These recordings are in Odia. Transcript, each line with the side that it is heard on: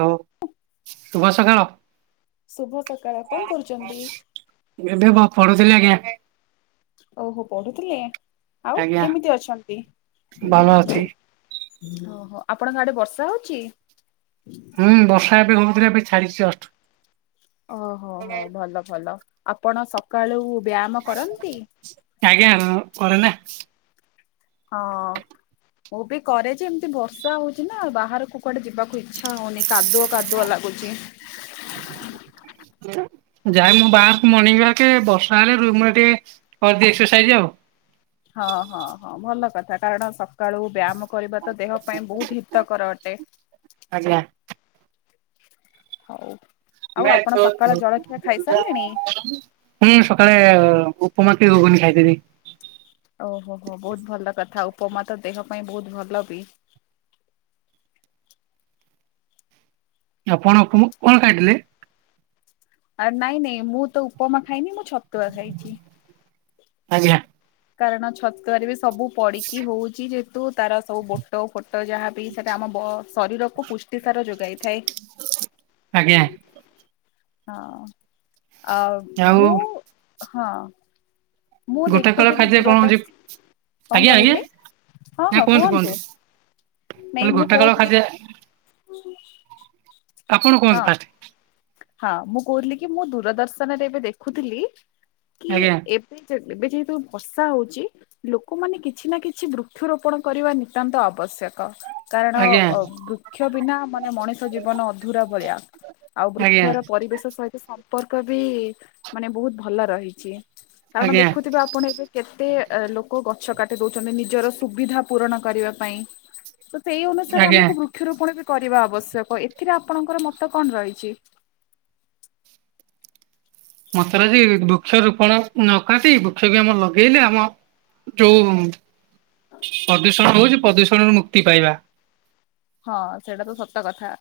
right: ହାଲୋ ଶୁଭ ସକାଳ
left: ଶୁଭ ସକାଳ କଣ କରୁଛନ୍ତି,
right: ଏବେ ବ ପଢୁଥିଲି ଆଜ୍ଞା,
left: ଓହୋ ପଢୁଥିଲେ ଆଉ
right: ଆଜ୍ଞା
left: କେମିତି ଅଛନ୍ତି।
right: ଭଲ ଅଛି।
left: ଓହୋ ଆପଣଙ୍କ ଆଡେ ବର୍ଷା ହଉଛି,
right: ହୁଁ ବର୍ଷା ଏବେ ହଉଥିଲା ଏବେ ଛାଡିଛି ଜଷ୍ଟ
left: ଓ ହୋ ହୋ ଭଲ ଭଲ ଆପଣ ସକାଳୁ ବ୍ୟାୟାମ କରନ୍ତି,
right: ଆଜ୍ଞା କରେ ନା
left: ହ ଅ ମୁଁ ବି କରେ ଯେ ଏମିତି ବର୍ଷା ହଉଚି ନା ବାହାରକୁ କୁଆଡେ ଯିବାକୁ ଇଚ୍ଛା ହଉନି, କାଦୁଅ କାଦୁଅ ଲାଗୁଛି,
right: ଯାଏ ମୋ ବାହାରକୁ ମର୍ଣ୍ଣ ୱାର୍କ ବର୍ଷା ହେଲେ ରୁମରେ ଟିକେ କରି ଦିଏ ଏକ୍ସରସାଇଜ ଆଉ
left: ହଁ ହଁ ହଁ ଭଲ କଥା କାରଣ ସକାଳୁ ବ୍ୟାୟାମ କରିବା ତ ଦେହ ପାଇଁ ବହୁତ ହିତକର ଅଟେ
right: ଆଜ୍ଞା
left: ହଉ ଆଉ ଆପଣ ସକାଳ ଜଳଖିଆ ଖାଇସାରିଲେଣି?
right: [unintelligible] ହୁଁ ସକାଳେ ଉପମା ଗୁଗୁନି ଖାଇଥିଲି
left: ଓ ହୋ ହୋ ବହୁତ ଭଲ କଥା ଉପମା ତ ଦେହ ପାଇଁ ବହୁତ ଭଲ ବି
right: ଆପଣ କୁଁ କଣ ଖାଇଥିଲେ
left: ଆ ନାଇଁ ନାଇଁ ମୁଁ ତ ଉପମା ଖାଇନି ମୁଁ ଛତୁଆ ଖାଇଛି,
right: ଆଜ୍ଞା।
left: କାରଣ ଛତୁଆରେ ବି ସବୁ ପଡିକି ହଉଛି ଯେ ତୁ ତାର ସବୁ ବୋଟ ଫୋଟ ଯାହାବି ସେଟା ଆମ ବ ଶରୀରକୁ ପୁଷ୍ଟି ସାର ଯୋଗାଇଥାଏ।
right: ଆଜ୍ଞା।
left: ହଁ ଆଉ ମୁ ହଁ। ମୁଁ
right: ଗୋଟା କାଳ
left: ଦେଖୁଥିଲି
right: ଖାଦ୍ୟ କଣ ହଉଛି
left: ଦୂରଦର୍ଶନ କଣ
right: ଆଜ୍ଞା ଆଜ୍ଞା
left: କହିଲେ ହଁ ହଁ କୁହନ୍ତୁ।
right: କହଲି ଗୋଟା କାଳ ଖାଦଯ [unintelligible]
left: ହୁ [inaudible]
right: ଆପଣ କୁହନ୍ତୁ ଫାଷ୍ଟ।
left: ହଁ ମୁଁ କହୁଥିଲି କି ମୁଁ ଦୂରଦର୍ଶନରେ ଏବେ ଦେଖୁଥିଲି କି
right: ଆଜ୍ଞା
left: ଏ ସେ ଯେବେ ଏବେ ଯେହେତୁ ବର୍ଷା ହଉଛି ଲୋକମାନେ କିଛି ନା କିଛି ବୃକ୍ଷରୋପଣ କରିବା ନିିତନ୍ତ ଆବଶ୍ୟକ। କାରଣ
right: ଆଜ୍ଞା
left: ଅ ବୃକ୍ଷ ବିନା ମାନେ ମଣିଷ ଜୀବନ ଅଧୁରା ଭଳିଆ। ଆଉ
right: ଆଜ୍ଞା
left: ବୃକ୍ଷର ପରିବେଶ ସହିତ ସମ୍ପର୍କ ବି ମାନେ ବହୁତ ଭଲ ରହିଛି। କାରଣ
right: ଆଜ୍ଞା।
left: ଦେଖୁଥିବେ ଆପଣ ଏବେ। କେତେ ଲୋକ ଗଛ କାଟି ଦଉଛନ୍ତି ନିଜର ସୁବିଧା ପୂରଣ କରିବା ପାଇଁ। ତ ସେଇ ଅନୁସାରେ
right: ଆଜ୍ଞା
left: ଆମକୁ ବୃକ୍ଷରୋପଣ ବି କରିବା ଆବଶ୍ୟକ ଏଥିରେ ଆପଣଙ୍କର ମତ କଣ ରହିଛି।
right: ମତରାଜି ବୃକ୍ଷ ରୋପଣ ନ କାଟି ବୃକ୍ଷ ବି ଆମ ଲଗେଇଲେ ଆମ ଯୋଉ ପ୍ରଦୂଷଣ ହଉଛି ପ୍ରଦୂଷଣରୁ ମୁକ୍ତି ପାଇବା।
left: ହଁ ସେଇଟା ତ ସତ କଥା।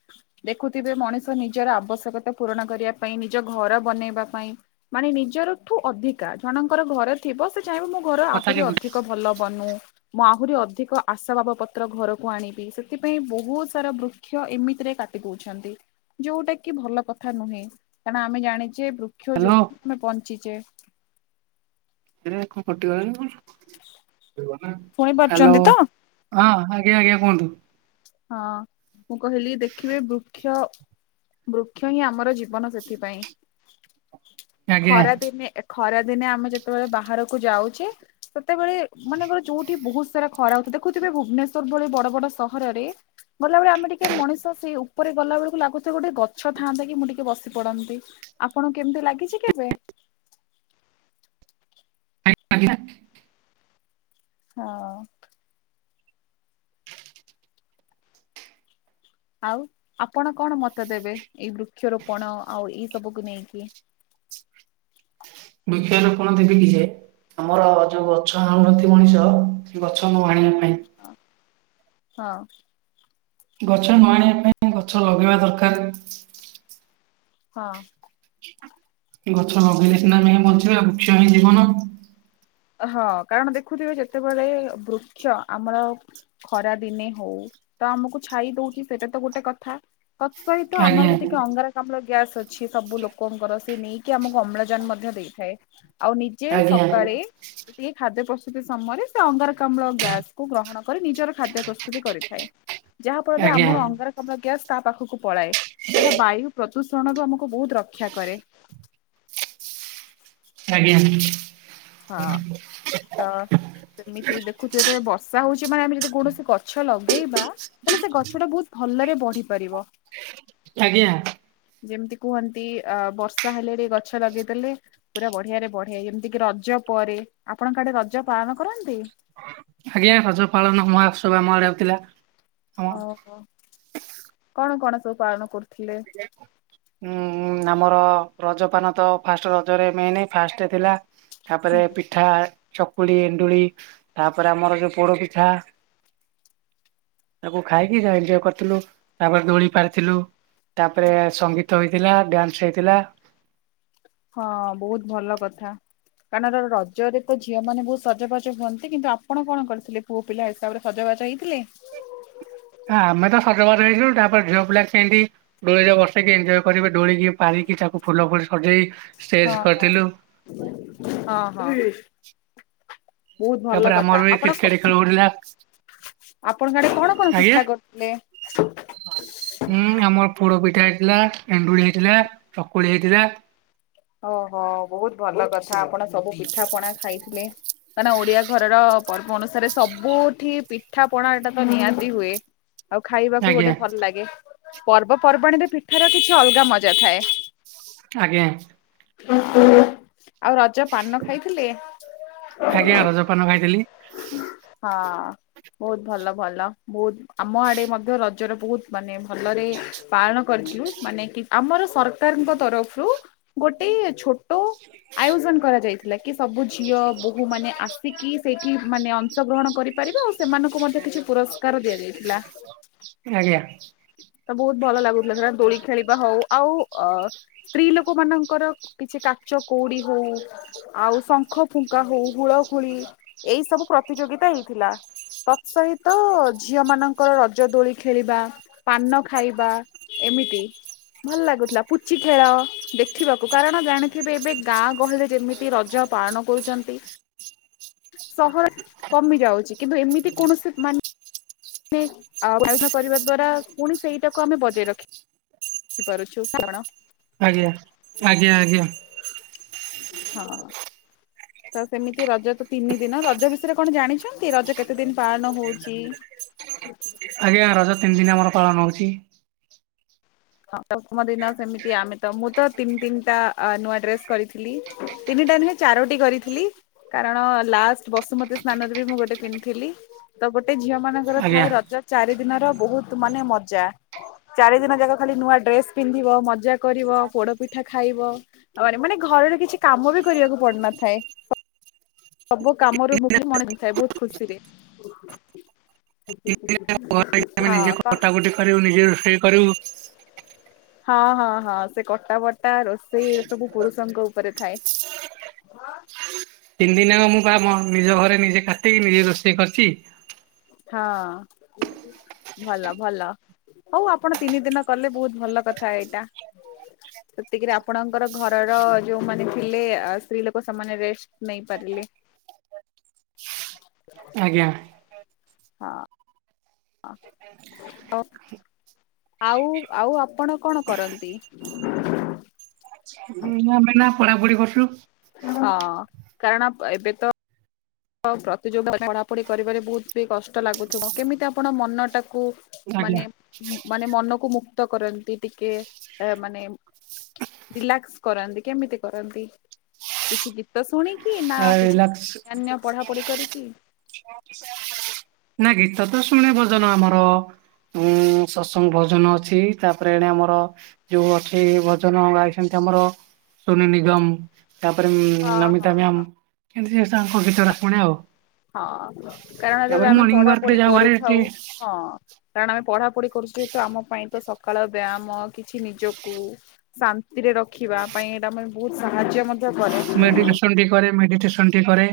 left: ଦେଖୁଥିବେ ମଣିଷ ନିଜର ଆବଶ୍ୟକତା ପୂରଣ କରିବା ପାଇଁ ନିଜ ଘର ବନେଇବା ପାଇଁ। ମାନେ ନିଜରଠୁ ଅଧିକା ଜଣଙ୍କର ଘରେ ଥିବ ସେ ଚାହିଁବ ମୋ ଘର
right: କଥା
left: ଆହୁରି
right: କେ
left: ଅଧିକ ଭଲ ବନୁ। ମୁଁ ଆହୁରି ଅଧିକ ଆଶାବାବ ପତ୍ର ଘରକୁ ଆଣିବି ସେଥିପାଇଁ ପାଇଁ ବହୁତ ସାରା ବୃକ୍ଷ ଏମିତି ରେ କାଟି ଦଉଛନ୍ତି। ଯୋଉଟା କି ଭଲ କଥା ନୁହେଁ କାରଣ ଆମେ ଜାଣିଛେ ବୃକ୍ଷ
right: ହ୍ୟାଲୋ।
left: ଯୋଗୁ ଆମେ ବଞ୍ଚିଛେ।
right: ଣ ଫଟିଗଲାଣି
left: ଶୁଣି
right: ହ୍ୟାଲୋ
left: ପାରୁଛନ୍ତି ତ?
right: [inaudible] ହଁ ଆଜ୍ଞା ଆଜ୍ଞା କୁହନ୍ତୁ।
left: ହଁ ମୁଁ କହିଲି ଦେଖିବେ ବୃକ୍ଷ ବୃକ୍ଷ ହିଁ ଆମର ଜୀବନ ସେଥିପାଇଁ।
right: ଆଜ୍ଞା।
left: ଖରା ଦିନେ ଖରା ଦିନେ ଆମେ ଯେତେବେଳେ ବାହାରକୁ ଯାଉଛେ ସେତେବେଳେ ମାନେଙ୍କୋର ଯୋଉଠି ବହୁତ ସାରା ଖରା ହଉ ଦେଖୁଥିବେ ଭୁବନେଶ୍ୱର ଭଳି ବଡ ବଡ ସହରରେ ଗଲାବେଳେ ଆମେ ଟିକେ ମଣିଷ ସେଇ ଉପରେ ଗଲାବେଳକୁ ଲାଗୁଛି ମତେ ଗୋଟେ ଗଛ ଥାଆନ୍ତା କି ମୁଁ ଟିକେ ବସି ପଡନ୍ତି ଆପଣଙ୍କୁ କେମିତି ଲାଗିଛି କେବେ?
right: ଆ [unintelligible]
left: ହଁ। ଆଉ ଆପଣ କଣ ମତ ଦେବେ ଏଇ ବୃକ୍ଷରୋପଣ ଆଉ ଏଇ ସବୁକୁୁ ନେଇକି।
right: ବୁକ୍ଷ ରୋପଣ ଦେବୀ କି ଯେ ଆମର ଯୋଉ ଗଛ ଆଣୁନାହାନ୍ତି ମଣିଷ ସେ ଗଛ ନ ଆଣିବା ପାଇଁ।
left: ହ ହଁ।
right: ଗଛ ନ ଆଣିବା ପାଇଁ ଗଛ ଲଗେଇବା ଦରକାର।
left: ହଁ।
right: ଗଛ ଲଗେଇଲେ ସିନା ଆମେ ହିଁ ବଞ୍ଚିବେଉ ବୃକ୍ଷ ହିଁ ଜୀବନ।
left: ହଁ କାରଣ ଦେଖୁଥିବେ ଯେତେବେଳେ ବୃକ୍ଷ ଆମର ଖରା ଦିନେ ହଉ ତ ଆମକୁ ଛାଇ ଦଉଛି ସେଇଟା ତ ଗୋଟେ କଥା। ତତ୍ ସହିତ
right: ଆଜ୍ଞା
left: ଆମର ଯେତିକି ଅଙ୍ଗାର। ଆମର ଗ୍ୟାସ୍ ଅଛି ସବୁ ଲୋକଙ୍କର ସେ ନେଇକି ଆମକୁ ଅମ୍ଳଜାନ ମଧ୍ୟ ଦେଇଥାଏ। ଆଉ ନିଜେ
right: ଆଜ୍ଞା
left: ସକାଳେ ଟିକେ ଖାଦ୍ୟ ପ୍ରସ୍ତୁତି ସମୟରେ ସେ ଅଙ୍ଗାରକାମ୍ଳ ଗ୍ୟାସ କୁ ଗ୍ରହଣ। କରି ନିଜର ଖାଦ୍ୟ ପ୍ରସ୍ତୁତି କରିଥାଏ ଯାହା ଫଳରେ
right: ଆଜ୍ଞା
left: ଆମର ଅଙ୍ଗାର। ଅମ୍ଳ ଗ୍ୟାସ୍ ତା ପାଖକୁ ପଳାଏ ଏଇଟା ବାୟୁ ପ୍ରଦୂଷଣ ରୁ ଆମକୁ ବହୁତ ରକ୍ଷା କରେ।
right: ଆଜ୍ଞା।
left: ହଁ ତ। ସେମିତି ଦେଖୁଛୁ ଯେତେବେଳେ ବର୍ଷା ହଉଛି ମାନେ ଆମେ ଯଦି କୌଣସି ଗଛ ଲଗେଇବା। ତାହେଲେ ସେ ଗଛ ଟା ବହୁତ ଭଲରେ ବଢି ପାରିବ।
right: ଆଜ୍ଞା।
left: ଯେମିତି କୁହନ୍ତି ଅ ବର୍ଷା ହେଲେରେ ଗଛ ଲଗେଇଦେଲେ। ପୁରା ବଢିଆରେ ବଢେ ଯେମିତି କିି ରଜ ପରେ ଆପଣଙ୍କ ଆଡ଼େ ରଜ ପାଳନ କରନ୍ତି?
right: ଆଜ୍ଞା ରଜ ପାଳନ ମହାଉତ୍ସଭ ଆମ ଆଡ଼େ ହଉଥିଲା। ଆମ
left: ଓହୋ କଣ କଣ ସବୁ ପାଳନ କରୁଥିଲେ?
right: ଉଁ ଉଁ ଆମର ରଜ ପାନ ତ ଫାଷ୍ଟ ରଜରେ ମେନ ଫାଷ୍ଟରେ ଥିଲା। ତାପରେ ପିଠା ଚକୁଳି ଏଣ୍ଡୁଳି ତାପରେ ଆମର ଯୋଉ ପୋଡ ପିଠା। ତାକୁ ଖାଇକି ଏଞ୍ଜୟ୍ କରିଥିଲୁ ତାପରେ ଦୋଳି ପାରିଥିଲୁ। ତାପରେ ସଙ୍ଗୀତ ହେଇଥିଲା ଡ୍ୟାନ୍ସବି ହେଇଥିଲା।
left: ହଁ ବହୁତ ଭଲ କଥା। କାରଣ ରଜରେ ତ ଝିଅ ମାନେ ବହୁତ ସଜବାଜ ହୁଅନ୍ତି କିନ୍ତୁ ଆପଣ କଣ କରିଥିଲେ। ପୁଅ ପିଲା ହିସାବରେ ସଜବାଜ ହେଇଥିଲେ?
right: ଆମେ ତ ସଜବାଜ ହେଇଥିଲୁ ତାପରେ ଝିଅ ପିଲା ସେମତି। ଦୋଳିରେ ବସିକି ଏଞ୍ଜୟ କରିବେ ଦୋଳିକି ପାରିକି ତାକୁ ଫୁଲ ଫୁଲ ସଜେଇ। ଷ୍ଟେଜ
left: ହଁ ହଁ
right: କରିଥିଲୁ
left: ହଁ ହଁ। ବହୁତ ଭଲ
right: ତାପରେ
left: କଥା
right: ଆମର ବି
left: ଆପଣ
right: କ୍ରିକେଟ ଖେଳ ହଉଥିଲା
left: ଆପଣ ସାଡେ କଣ କଣ ପିଠା
right: ଆଜ୍ଞା
left: କରୁ।
right: ହୁଁ ଆମର ପୋଡ ପିଠା ହେଇଥିଲା, ଏଣ୍ଡୁଳି ହେଇଥିଲା, ଚକୁଳି ହେଇଥିଲା।
left: ଓହୋ ବହୁତ ଭଲ କଥା ଆପଣ ସବୁ ପିଠା ପଣା ଖାଇଥିଲେ। କାଇଁ ନା ଓଡିଆ ଘରର ପର୍ବ ଅନୁସାରେ ସବୁଠି ପିଠା ପଣା ଏଟା ତ ନିହାତି ହୁଏ। ଆଉ ଖାଇବାକୁ ଗୋଟେ
right: ଆଜ୍ଞା
left: ଭଲ ଲାଗେ ପର୍ବପର୍ବାଣୀରେ ପିଠାର କିଛି ଅଲଗା ମଜା ଥାଏ।
right: ଆଜ୍ଞା।
left: ଆଉ ରଜ ପାନ ଖାଇଥିଲେ?
right: ଆଜ୍ଞା
left: ହଁ
right: ରଜପାନ ଖାଇଥିଲି
left: ବହୁତ ଭଲ ଭଲ ବହୁତ ଆମ ଆଡେ ମଧ୍ୟ ରଜର ବହୁତ ମାନେ ଭଲରେ ପାଳନ କରିଥିଲୁ ମାନେ କି ଆମର ସରକାରଙ୍କ ତରଫରୁ ଗୋଟେ ଛୋଟ ଆୟୋଜନ କରାଯାଇଥିଲା କି ସବୁ ଝିଅ ବୋହୂମାନେ ଆସିକି ସେଇଠି ମାନେ ଅଂଶଗ୍ରହଣ କରିପାରିବେ ଆଉ ସେମାନଙ୍କୁ ମଧ୍ୟ କିଛି ପୁରସ୍ କାର ଦିଆ ଯାଇଥିଲା।
right: ଆଜ୍ଞା।
left: ତ ବହୁତ ଭଲ ଲାଗୁଥିଲା କ ଦୋଳି ଖେଳିବା ହଉ ଆଉ ଅ ସ୍ତ୍ରୀ ଲୋକ ମାନଙ୍କ ଙ୍କର କିଛି କାଚ କଉଡି ହଉ ଆଉ ଶଙ୍ଖ ଫୁଙ୍କା ହଉ ହୁଳହୁଳି ଏଇ ସବୁ ପ୍ରତିଯୋଗିତା ହେଇଥିଲା। ତତ୍ ସହିତ ଝିଅ ମାନଙ୍କର ରଜ ଦୋଳି ଖେଳିବା। ପାନ ଖାଇବା ଏମିତି ଭଲ ଲାଗୁଥିଲା ପୁଚି ଖେଳ ଦେଖିବାକୁ କାରଣ ଜାଣିଥିବେ ଏବେ ଗାଁ ଗହଳିରେ ଯେମିତି ରଜ ପାଳନ କରୁଛନ୍ତି। ସହର କମି ଯାଉଛି କିନ୍ତୁ ଏମିତି କୌଣସି ମାନେ ମାନେ ଆୟୋଜ କରିବା ଦ୍ଵାରା ପୁଣି ସେଇଟାକୁ ଆମେ ବଜେଇ ରଖି ପାରୁଛୁ କାରଣ
right: ଆଜ୍ଞା ଆଜ୍ଞା ଆଜ୍ଞା।
left: ହଁ। ତ ସେମିତି ରଜ ତ ତିନି ଦିନ ରଜ ବିଷୟରେ କଣ ଜାଣିଛନ୍ତି ରଜ କେତେ ଦିନ ପାଳନ ହଉଛି।
right: ଆଜ୍ଞା ରଜ ତିନି ଦିନ ଆମର ପାଳନ ହଉଛି।
left: ହଁ ପ୍ରଥମ ଦିନ ସେମିତି ଆମେ ତ ମୁଁ ତ ତିନି ତିନିଟା ନୂଆ ଡ୍ରେସ କରିଥିଲି। ତିନିଟା ନୁହେଁ ଚାରଟି କରିଥିଲି। କାରଣ ଲାଷ୍ଟ ବସୁମତୀ ସ୍ନାନରେ ବି ମୁଁ ଗୋଟେ ପିନ୍ଧିଥିଲି। ତ ଗୋଟେ ଝିଅ ମାନଙ୍କର
right: ଆଜ୍ଞା
left: ଥାଇ ରଜ ଚାରି ଦିନର ବହୁତ ମାନେ ମଜା ଚାରି ଦିନ ଯାକ ଖାଲି ନୂଆ ଡ୍ରେସ ପିନ୍ଧିବ ମଜା କରିବ ପୋଡପିଠା ଖାଇବ। ଆଉ ମାନେ ଘରର କିଛି କାମ ବି କରିବାକୁ ପଡନଥାଏ। ସବୁ କାମରୁ ମୁ ମଣି ଦେଇଥାଏ ବହୁତ ଖୁସିରେ। ହଁ ପା।
right: କରିବୁନି ନିଜେ ରୋଷେଇ କରିବୁ
left: ହଁ ହଁ ହଁ ସେ କଟା ବଟା ରୋଷେଇ ସବୁ ପୁରୁଷଙ୍କ ଉପରେ ଥାଏ।
right: ତିନି ଦିନ ଯାକ ମୁଁ ଆମ ନିଜ ଘରେ ନିଜେ କାଟିକି ନିଜେ ରୋଷେଇ କରିଛି।
left: ହଁ। ଭଲ ଭଲ ହଉ ଆପଣ ତିନି ଦିନ କଲେ ବହୁତ ଭଲ କଥା ଏଇଟା। ସେତିକିରେ ଆପଣଙ୍କର ଘରର ଯୋଉମାନେ ଥିଲେ ସ୍ତ୍ରୀ ଲୋକ ସେମାନେ ରେଷ୍ଟ ନେଇପାରିଲେ।
right: ଆଜ୍ଞା।
left: ହଁ। ହଁ ତ ଆଉ ଆଉ ଆପଣ କଣ କରନ୍ତି?
right: ଅମେ ଏଇନା ପଢାପଢି କରୁଛୁ।
left: ହଁ କାରଣ ଏବେ ତ ପ୍ରତିଯୋଗି ପଢାପଢି କରିବାରେ ବହୁତ ବି କଷ୍ଟ ଲାଗୁଥିବ କେମିତି ଆପଣ ମନ ଟାକୁ
right: ଆଜ୍ଞା
left: ମାନେ ମାନେ ମନକୁ ମୁକ୍ତ କରନ୍ତି ଟିକେ ମାନେ ରିଲାକ୍ସ କରାନ୍ତି କେମିତି କରନ୍ତି କିଛି ଗୀତ ଶୁଣିକି କି ନା କିଛି
right: ରିଲାକ୍ସ
left: ଅନ୍ୟନ ପଢାପଢି କରିକି
right: ନା ଗୀତ ତ ଶୁଣେ ଭଜନ ଆମର ଉଁ ସତ୍ସଙ୍ଗ ଭୋଜନ ଅଛି ତାପରେ ଏଣେ ଆମର। ଯୋଉ ଅଛି ଭଜନ ଗାଇଛନ୍ତି ଆମର ସୋନି ନିଗମ। ତାପରେ ଉଁ
left: ହଁ ହଁ।
right: ନମିତା ମ୍ୟାମ କେମତି ତାଙ୍କ ଗୀତରେ ପୁଣି ଆଉ।
left: ହଁ କାରଣ ଯେତେବେଳେ
right: ତାପରେ
left: ଆମେ
right: ମର୍ଣ୍ଣିଂ ୱାର୍କ ରେ
left: ପଢାପଢି
right: ଯାଉ ଭାରି ଏଠି
left: କରୁଥାଉ ହଁ। କାରଣ ଆମେ ପଢା ପଢି କରୁଛୁ ଯେତ ଆମ ପାଇଁ ତ ସକାଳ ବ୍ୟାୟାମ କିଛି ନିଜକୁ। ଶାନ୍ତିରେ ରଖିବା ପାଇଁ ଏଇଟା ମ ବହୁତୁ ସାହାଯ୍ୟ ମଧ୍ୟ କରେ।
right: ଦୀପହରେ ମେଡିଟେସନ ଟି କରେ।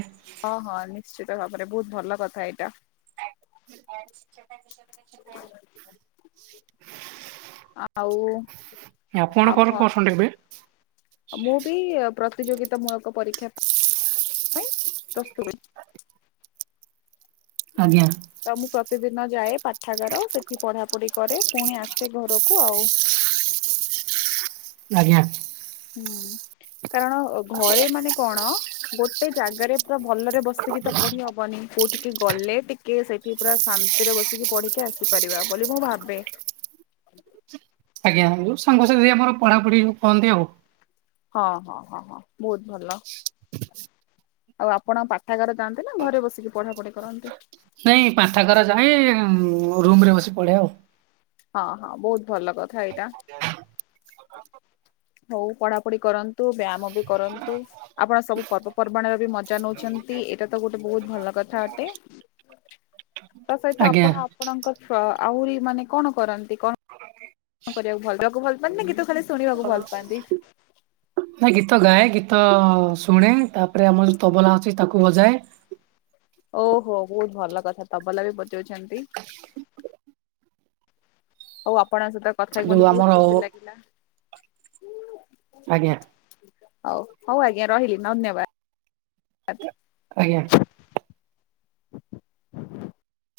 left: ହଁ ହଁ ନିଶ୍ଚିତ ଭାବରେ ବହୁତୁ ଭଲ କଥା ଏଇଟା।
right: [unintelligible] [unintelligible]
left: ଆ ଆଉ।
right: ଆପଣ କଣ କରସନ୍ତି ଏବେ?
left: ମୁଁ ବି ପ୍ରତିଯୋଗିତା ମୂଳକ ପରୀକ୍ଷା ପାଇଁ ପ୍ରସ୍ତୁହୁଏ।
right: ଆଜ୍ଞା।
left: ତ ମୁଁ ପ୍ରତିଦିନ ଯାଏ ପାଠାଗାର ସେଠି ପଢାପଢି କରେ ପୁଣି ଆସେ ଘରକୁ ଆଉ।
right: ଆଜ୍ଞା।
left: ହୁଁ କାରଣ ଘରେ ମାନେ କଣ। ଗୋଟେ ଜାଗାରେ ପୁରା ଭଲରେ ବସିକି ତ ପଢି ହବନି କୋଉଠିକି ଗଲେ ଟିକେ ସେଠି ପୁରା ଶା ନ୍ତି ରେ ବସିକି ପଢିକି ଆସିପାରିବା ବୋଲି ମୁଁ ଭାବେ।
right: ଆଜ୍ଞା ଯୋଉ ସାଙ୍ଗସାଥି ଆମର ପଢାପଢି କରନ୍ତି ଆଉ।
left: ହଁ ହଁ ହଁ ହଁ ବହୁତୁ ଭଲ। ଆଉ ଆପଣ ପାଠାଗାର ଯାଆନ୍ତି ନା ଘରେ ବସିକି ପଢାପଢି କରନ୍ତି?
right: ନାଇଁ ପାଠାଗାର ଯାଏଁ ରୁମ ରେ ବସି ପଢେ ଆଉ।
left: ହଁ ହଁ ବହୁତୁ ଭଲ କଥା ଏଇଟା। ହଉ ପଢାପଢି କରନ୍ତୁ ବ୍ୟାୟାମ ବି କରନ୍ତୁ। ଆପଣ ସବୁ ପର୍ବପର୍ବାଣିର ବି ମଜା ନଉଛନ୍ତି ଏଇଟା ତ ଗୋଟେ ବହୁତ ଭଲ କଥା ଅଟେ। ତା ସହିତ
right: ଆଜ୍ଞା।
left: ଆପଣ ଆପଣଙ୍କ ଫ୍ର ଆହୁରି ମାନେ କଣ କରନ୍ତି କଣ? କଣ କରିବାକୁ ଭଲ ପାଆନ୍ତି [unintelligible] ନା ଗୀତ ଖାଲି ଶୁଣିବାକୁ ଭଲ ପାଆନ୍ତି।
right: ନା ଗୀତ ଗାଏ ଗୀତ ଶୁଣେ ତାପରେ ଆମର ଯୋଉ ତବଲା ଅଛି ତାକୁ ବଜାଏ।
left: ଓହୋ ବହୁତ ଭଲ କଥା ତବଲା ବି ବଜାଉଛନ୍ତି। ଆଉ ଆପଣଙ୍କ ସହିତ କଥାହେଇକି ମତେ
right: ଯୋଉ
left: ବହୁତ
right: ଆମର
left: ଖୁସି ଲାଗିଲା।
right: ଆଜ୍ଞା।
left: ଆଉ ହଉ ଆଜ୍ଞା ରହିଲି ଧନ୍ୟବାଦ।
right: ଆଜ୍ଞା।